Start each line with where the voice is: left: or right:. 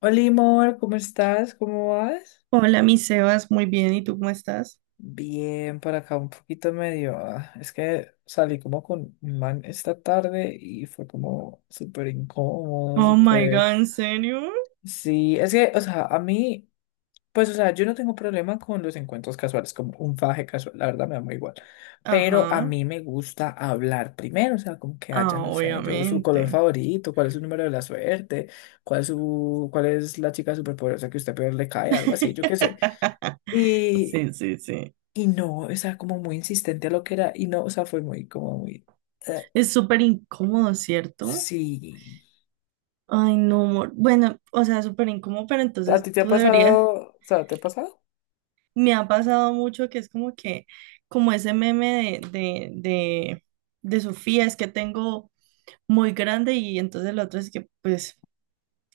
left: Hola, amor, ¿cómo estás? ¿Cómo vas?
right: Hola, mi Sebas, muy bien, ¿y tú cómo estás?
left: Bien, por acá un poquito medio. Es que salí como con un man esta tarde y fue como súper incómodo,
right: Oh my
left: súper.
right: God, ¿en serio?
left: Sí, es que, o sea, a mí, pues, o sea, yo no tengo problema con los encuentros casuales, como un faje casual, la verdad me da muy igual. Pero a
right: Ajá,
left: mí me gusta hablar primero, o sea, como que haya,
right: ah,
left: no sé, yo su color
right: obviamente.
left: favorito, cuál es su número de la suerte, cuál es su, cuál es la chica superpoderosa que usted peor le cae, algo así, yo qué sé. Y,
right: Sí, sí, sí.
left: y no, o sea, como muy insistente a lo que era, y no, o sea, fue muy, como muy, eh,
right: Es súper incómodo, ¿cierto?
left: sí.
right: Ay, no, amor. Bueno, o sea, súper incómodo, pero
left: ¿A
right: entonces
left: ti te ha
right: tú deberías.
left: pasado? O sea, ¿te ha pasado?
right: Me ha pasado mucho que es como que, como ese meme de Sofía, es que tengo muy grande y entonces el otro es que, pues,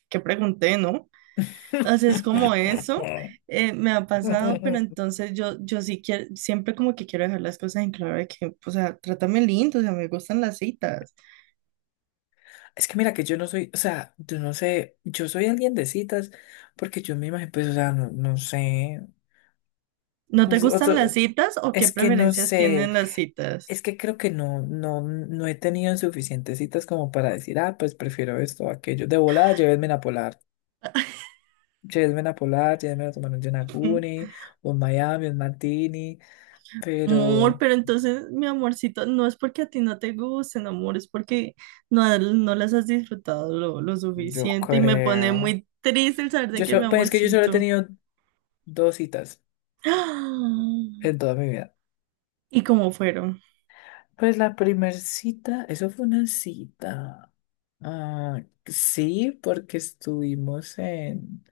right: que pregunté, ¿no? O sea, es como eso, me ha pasado, pero entonces yo sí quiero, siempre como que quiero dejar las cosas en claro de que, o sea, trátame lindo, o sea, me gustan las citas.
left: Es que mira que yo no soy, o sea, yo no sé, yo soy alguien de citas, porque yo me imagino, pues, o sea, no, no sé,
right: ¿No te
left: o sea,
right: gustan las citas o qué
left: es que no
right: preferencias
left: sé,
right: tienen las citas?
left: es que creo que no, no, no he tenido suficientes citas como para decir, ah, pues prefiero esto o aquello, de volada, llévenme a Polar. Cioè, es una polar, ya me lo tomaron un Yonaguni, un Miami, un Martini,
right: Amor,
left: pero
right: pero entonces, mi amorcito, no es porque a ti no te gusten, amor, es porque no, no las has disfrutado lo
left: yo
right: suficiente y me pone
left: creo.
right: muy triste el saber de que mi
left: Pues es que yo solo he
right: amorcito.
left: tenido dos citas en toda mi vida.
right: ¿Y cómo fueron?
left: Pues la primer cita, eso fue una cita. Ah, sí, porque estuvimos en,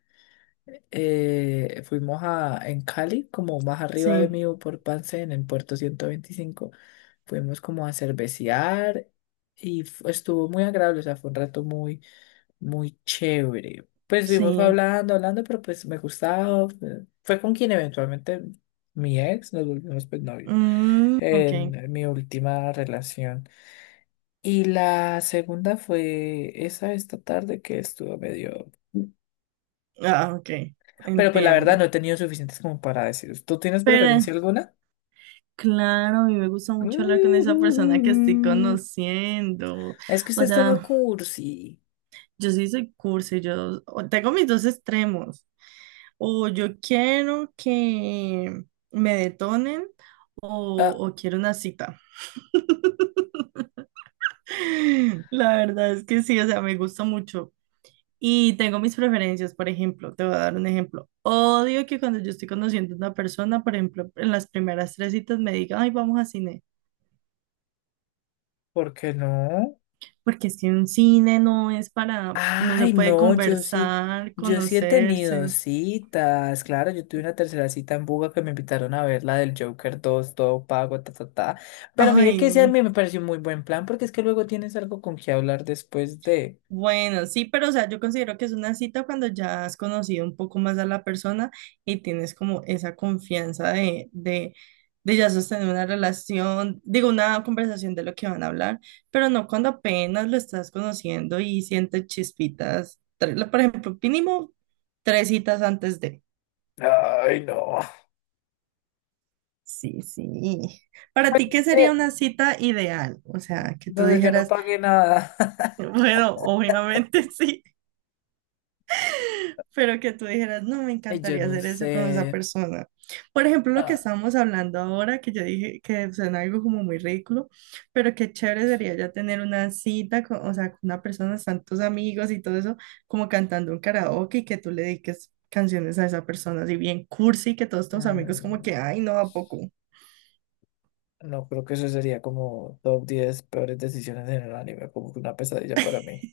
left: fuimos a, en Cali, como más arriba de
right: Sí,
left: mí, por Pansén, en Puerto 125. Fuimos como a cervecear y estuvo muy agradable, o sea, fue un rato muy muy chévere. Pues estuvimos
right: sí.
left: hablando, hablando, pero pues me gustaba. Fue con quien eventualmente mi ex, nos volvimos pues novios
right: Mm, ok.
left: en mi última relación. Y la segunda fue esa esta tarde que estuvo medio.
right: Ah, ok.
left: Pero pues la verdad
right: Entiendo.
left: no he tenido suficientes como para decir. ¿Tú tienes
right: Pero,
left: preferencia alguna?
right: claro, a mí me gusta mucho hablar con esa persona que estoy conociendo.
left: Es que
right: O
left: usted es todo
right: sea,
left: cursi.
right: yo sí soy cursi, tengo mis dos extremos. O yo quiero que me detonen
left: Ah,
right: o quiero una cita. La verdad es que sí, o sea, me gusta mucho. Y tengo mis preferencias, por ejemplo, te voy a dar un ejemplo. Odio que cuando yo estoy conociendo a una persona, por ejemplo, en las primeras tres citas me digan, ay, vamos a cine,
left: ¿por qué no?
right: porque es que un cine no es para, no se
left: Ay,
right: puede
left: no, yo sí,
right: conversar,
left: yo sí he tenido
right: conocerse.
left: citas, claro, yo tuve una tercera cita en Buga que me invitaron a ver la del Joker 2, todo pago, ta, ta, ta, pero
right: Ay,
left: mire que ese a mí me pareció un muy buen plan, porque es que luego tienes algo con qué hablar después de.
right: bueno, sí, pero o sea, yo considero que es una cita cuando ya has conocido un poco más a la persona y tienes como esa confianza de ya sostener una relación, digo, una conversación de lo que van a hablar, pero no cuando apenas lo estás conociendo y sientes chispitas, por ejemplo, mínimo tres citas antes de.
left: Ay, no.
right: Sí, sí. Para
left: Pues
right: ti, ¿qué
left: es
right: sería
left: que
right: una cita ideal? O sea, que tú
left: donde yo no
right: dijeras,
left: pagué nada.
right: bueno, obviamente sí. Pero que tú dijeras, no, me
left: Ay, yo
right: encantaría
left: no
right: hacer eso con esa
left: sé.
right: persona. Por ejemplo, lo que
left: Ah,
right: estábamos hablando ahora, que yo dije que suena algo como muy ridículo, pero qué chévere sería ya tener una cita, con, o sea, con una persona, están tus amigos y todo eso, como cantando un karaoke y que tú le dediques canciones a esa persona, así bien cursi, que todos tus amigos como que,
left: mm,
right: ay, no, ¿a poco?
left: no, creo que eso sería como top 10 peores decisiones en el anime, como que una pesadilla para mí.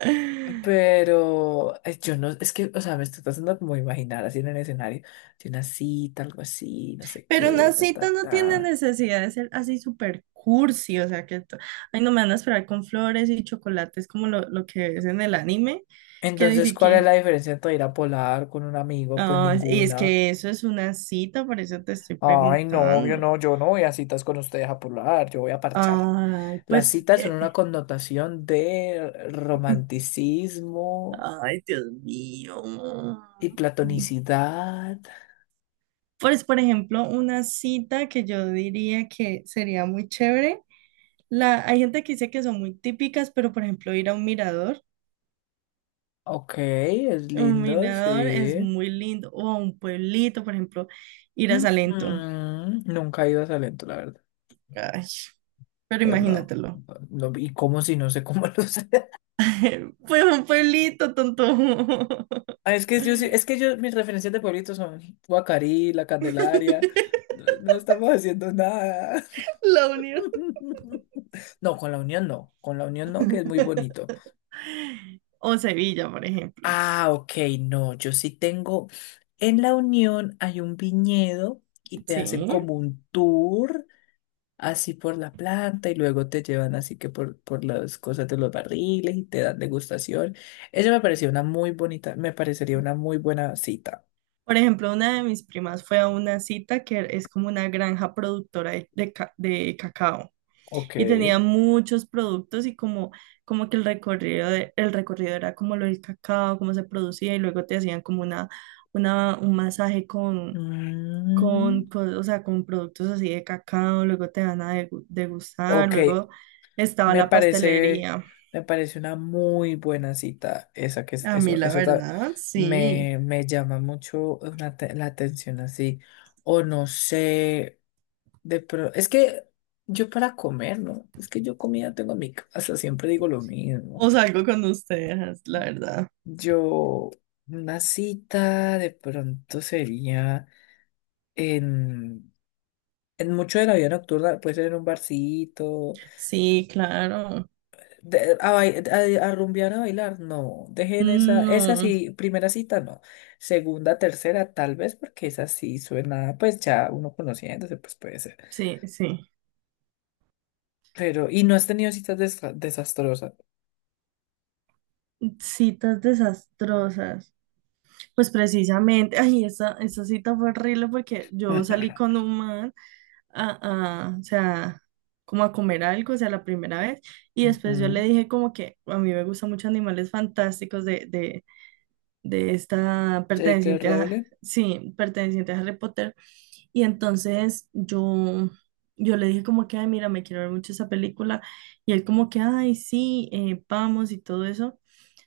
left: Pero yo no, es que, o sea, me estoy tratando como de imaginar así en el escenario de una cita, algo así, no sé
right: Pero
left: qué,
right: las
left: ta, ta,
right: citas no tiene
left: ta.
right: necesidad de ser así súper cursi, o sea que, ay, no me van a esperar con flores y chocolates como lo que ves en el anime, que ni
left: Entonces, ¿cuál es la
right: siquiera,
left: diferencia entre ir a polar con un amigo? Pues
right: ah, y es
left: ninguna.
right: que eso es una cita, por eso te estoy
left: Ay, no, obvio,
right: preguntando.
left: no, yo no voy a citas con ustedes a polar, yo voy a parchar.
right: Ay,
left: Las
right: pues,
left: citas son una connotación de romanticismo
right: ay, Dios mío.
left: y platonicidad.
right: Pues, por ejemplo, una cita que yo diría que sería muy chévere. La, hay gente que dice que son muy típicas, pero por ejemplo, ir a un mirador.
left: Ok, es
right: Un
left: lindo,
right: mirador es
left: sí.
right: muy lindo. O un pueblito, por ejemplo, ir a Salento.
left: Ujú, nunca he ido a Salento, la verdad.
right: Ay, pero
left: Pues no,
right: imagínatelo.
left: no, ¿y cómo si no sé cómo lo sé?
right: Pues un pueblito, tonto.
left: Ah, es que yo, es que yo, mis referencias de pueblitos son Guacarí, La Candelaria, no, no estamos haciendo nada.
right: La Unión.
left: No, con la Unión no, con la Unión no, que es muy bonito.
right: O Sevilla, por ejemplo.
left: Ah, ok, no, yo sí tengo, en la Unión hay un viñedo y te hacen
right: Sí.
left: como un tour así por la planta y luego te llevan así que por las cosas de los barriles y te dan degustación. Eso me pareció una muy bonita, me parecería una muy buena cita.
right: Por ejemplo, una de mis primas fue a una cita que es como una granja productora de cacao.
left: Ok.
right: Y tenía muchos productos y como, como que el recorrido, el recorrido era como lo del cacao, cómo se producía y luego te hacían como un masaje
left: Mm,
right: o sea, con productos así de cacao, luego te van a degustar,
left: ok,
right: luego estaba
left: me
right: la
left: parece,
right: pastelería.
left: me parece una muy buena cita esa que es,
right: A mí
left: eso,
right: la verdad, sí.
left: me, me llama mucho la atención así. O no sé, es que yo para comer, ¿no? Es que yo comida tengo en mi casa, siempre digo lo mismo.
right: O salgo con ustedes, la verdad.
left: Yo, una cita de pronto sería en, en mucho de la vida nocturna, puede ser en un barcito,
right: Sí, claro.
left: de- a, bai- a rumbear, a bailar, no, dejen esa, esa
right: No,
left: sí, primera cita no, segunda, tercera tal vez, porque esa sí suena, pues ya uno conociéndose, pues puede ser,
right: sí, sí.
left: pero, y no has tenido citas desastrosas.
right: Citas desastrosas. Pues precisamente, ay, esa cita fue horrible porque yo salí con un man o sea, como a comer algo, o sea, la primera vez, y después yo le
left: Ujú.
right: dije como que a mí me gustan mucho Animales Fantásticos de esta
left: J.K.
right: perteneciente a,
left: Rowling,
right: sí, perteneciente a Harry Potter, y entonces yo le dije como que, ay, mira, me quiero ver mucho esa película, y él como que, ay, sí, vamos y todo eso.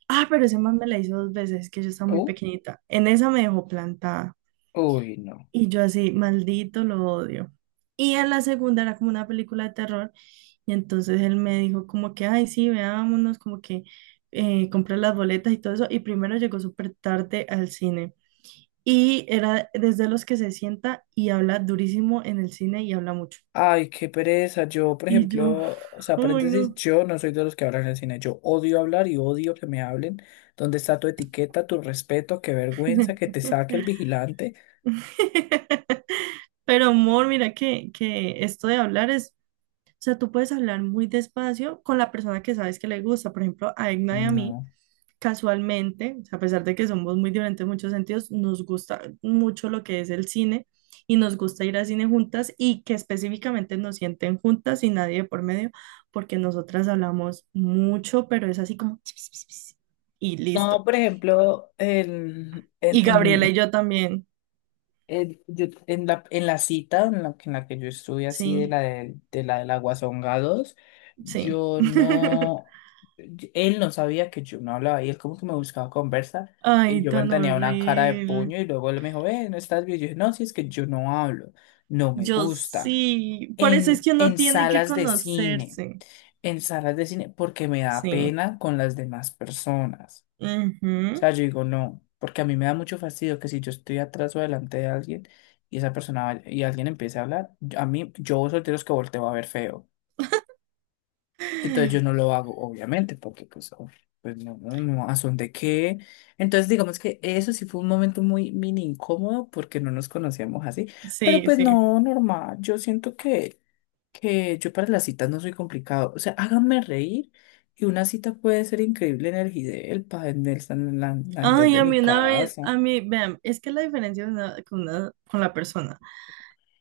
right: Ah, pero ese man me la hizo dos veces, que yo estaba muy
left: oh,
right: pequeñita. En esa me dejó plantada.
left: uy, no.
right: Y yo así, maldito, lo odio. Y en la segunda era como una película de terror. Y entonces él me dijo como que, ay, sí, veámonos, como que compré las boletas y todo eso. Y primero llegó súper tarde al cine. Y era desde los que se sienta y habla durísimo en el cine y habla mucho.
left: Ay, qué pereza. Yo, por
right: Y yo,
left: ejemplo, o sea,
right: uy,
left: paréntesis,
right: no.
left: yo no soy de los que hablan en el cine. Yo odio hablar y odio que me hablen. ¿Dónde está tu etiqueta, tu respeto? Qué vergüenza que te saque el vigilante.
right: Pero amor, mira que esto de hablar es, o sea, tú puedes hablar muy despacio con la persona que sabes que le gusta. Por ejemplo, a Egna y a mí,
left: No.
right: casualmente, o sea, a pesar de que somos muy diferentes en muchos sentidos, nos gusta mucho lo que es el cine y nos gusta ir al cine juntas y que específicamente nos sienten juntas y nadie de por medio, porque nosotras hablamos mucho, pero es así como y
left: No,
right: listo.
left: por ejemplo,
right: Y Gabriela y yo también.
left: En la cita que en la que yo estuve así de
right: Sí,
left: la la del Aguasonga 2,
right: sí.
left: yo no, él no sabía que yo no hablaba y él como que me buscaba conversa y
right: Ay,
left: yo
right: tan
left: mantenía una cara de
right: horrible.
left: puño y luego él me dijo, no estás bien. Yo dije, no, si es que yo no hablo, no me
right: Yo
left: gusta.
right: sí, por eso es
left: En,
right: que uno
left: en
right: tiene que
left: salas de cine,
right: conocerse,
left: en salas de cine, porque me da
right: sí.
left: pena con las demás personas. O
right: Ujú.
left: sea, yo digo, no, porque a mí me da mucho fastidio que si yo estoy atrás o delante de alguien y esa persona y alguien empiece a hablar, a mí, yo soy de los que volteo a ver feo. Entonces yo no lo hago, obviamente, porque pues, uf, pues no, no, no, ¿a son de qué? Entonces digamos que eso sí fue un momento muy mini incómodo porque no nos conocíamos así, pero
right: Sí,
left: pues
right: sí.
left: no, normal, yo siento que yo para las citas no soy complicado. O sea, háganme reír. Y una cita puede ser increíble en el Gidel, en el San Andrés
right: Ay,
left: de
right: a
left: mi
right: mí una vez,
left: casa.
right: a mí, vean, es que la diferencia de con la persona.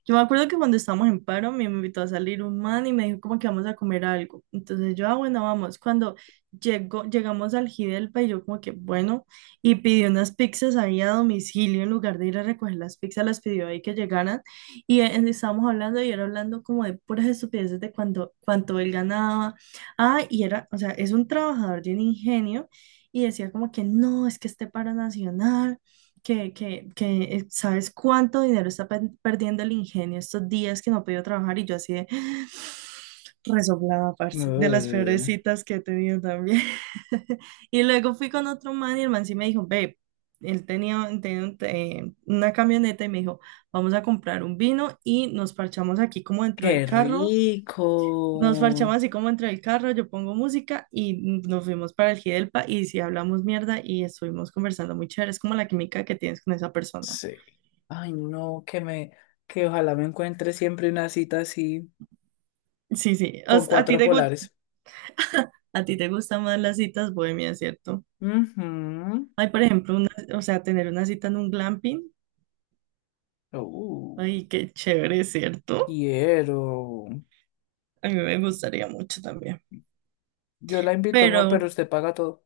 right: Yo me acuerdo que cuando estábamos en paro, me invitó a salir un man y me dijo como que vamos a comer algo. Entonces yo, ah, bueno, vamos. Cuando llegó, llegamos al Gidelpa y yo como que, bueno, y pidió unas pizzas ahí a domicilio en lugar de ir a recoger las pizzas, las pidió ahí que llegaran. Y estábamos hablando y era hablando como de puras estupideces de cuánto él ganaba. Ah, y era, o sea, es un trabajador de un ingenio. Y decía como que no, es que este paro nacional que sabes cuánto dinero está perdiendo el ingenio estos días que no ha podido trabajar y yo así de resoplada, parce, de las peores
left: Ugh,
right: citas que he tenido también. Y luego fui con otro man y el man sí me dijo, ve, él tenía una camioneta y me dijo, vamos a comprar un vino y nos parchamos aquí como dentro del
left: qué
right: carro, nos
left: rico.
right: parchamos así como entre el carro, yo pongo música y nos fuimos para el Gidelpa y sí hablamos mierda y estuvimos conversando muy chévere. Es como la química que tienes con esa persona.
left: Sí. Ay, no, que ojalá me encuentre siempre una cita así
right: Sí, sí. O
left: con
right: sea,
left: cuatro polares.
right: a ti te gustan más las citas bohemias, ¿cierto?
left: Ujú,
right: Ay, por ejemplo, una, o sea, tener una cita en un glamping.
left: uh,
right: Ay, qué chévere, ¿cierto?
left: quiero.
right: A mí me gustaría mucho también.
left: Yo la invito, amor, pero
right: Pero
left: usted paga todo.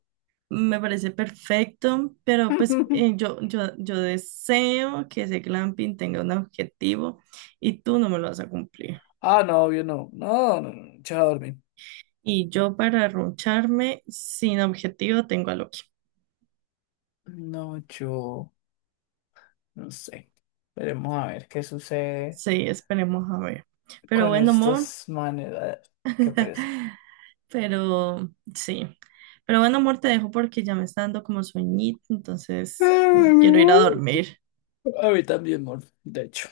right: me parece perfecto, pero pues yo deseo que ese glamping tenga un objetivo y tú no me lo vas a cumplir.
left: Ah, no, yo no. No, no, no, yo a dormir.
right: Y yo para roncharme sin objetivo tengo a Loki.
left: No, yo no sé. Veremos a ver qué sucede
right: Sí, esperemos a ver. Pero
left: con
right: bueno, amor.
left: estos manes. Ah, qué pereza.
right: Pero sí. Pero bueno, amor, te dejo porque ya me está dando como sueñito, entonces quiero ir a dormir.
left: A mí también, amor, de hecho.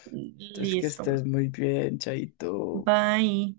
left: Entonces, que
right: Listo.
left: estés muy bien, chaito.
right: Bye.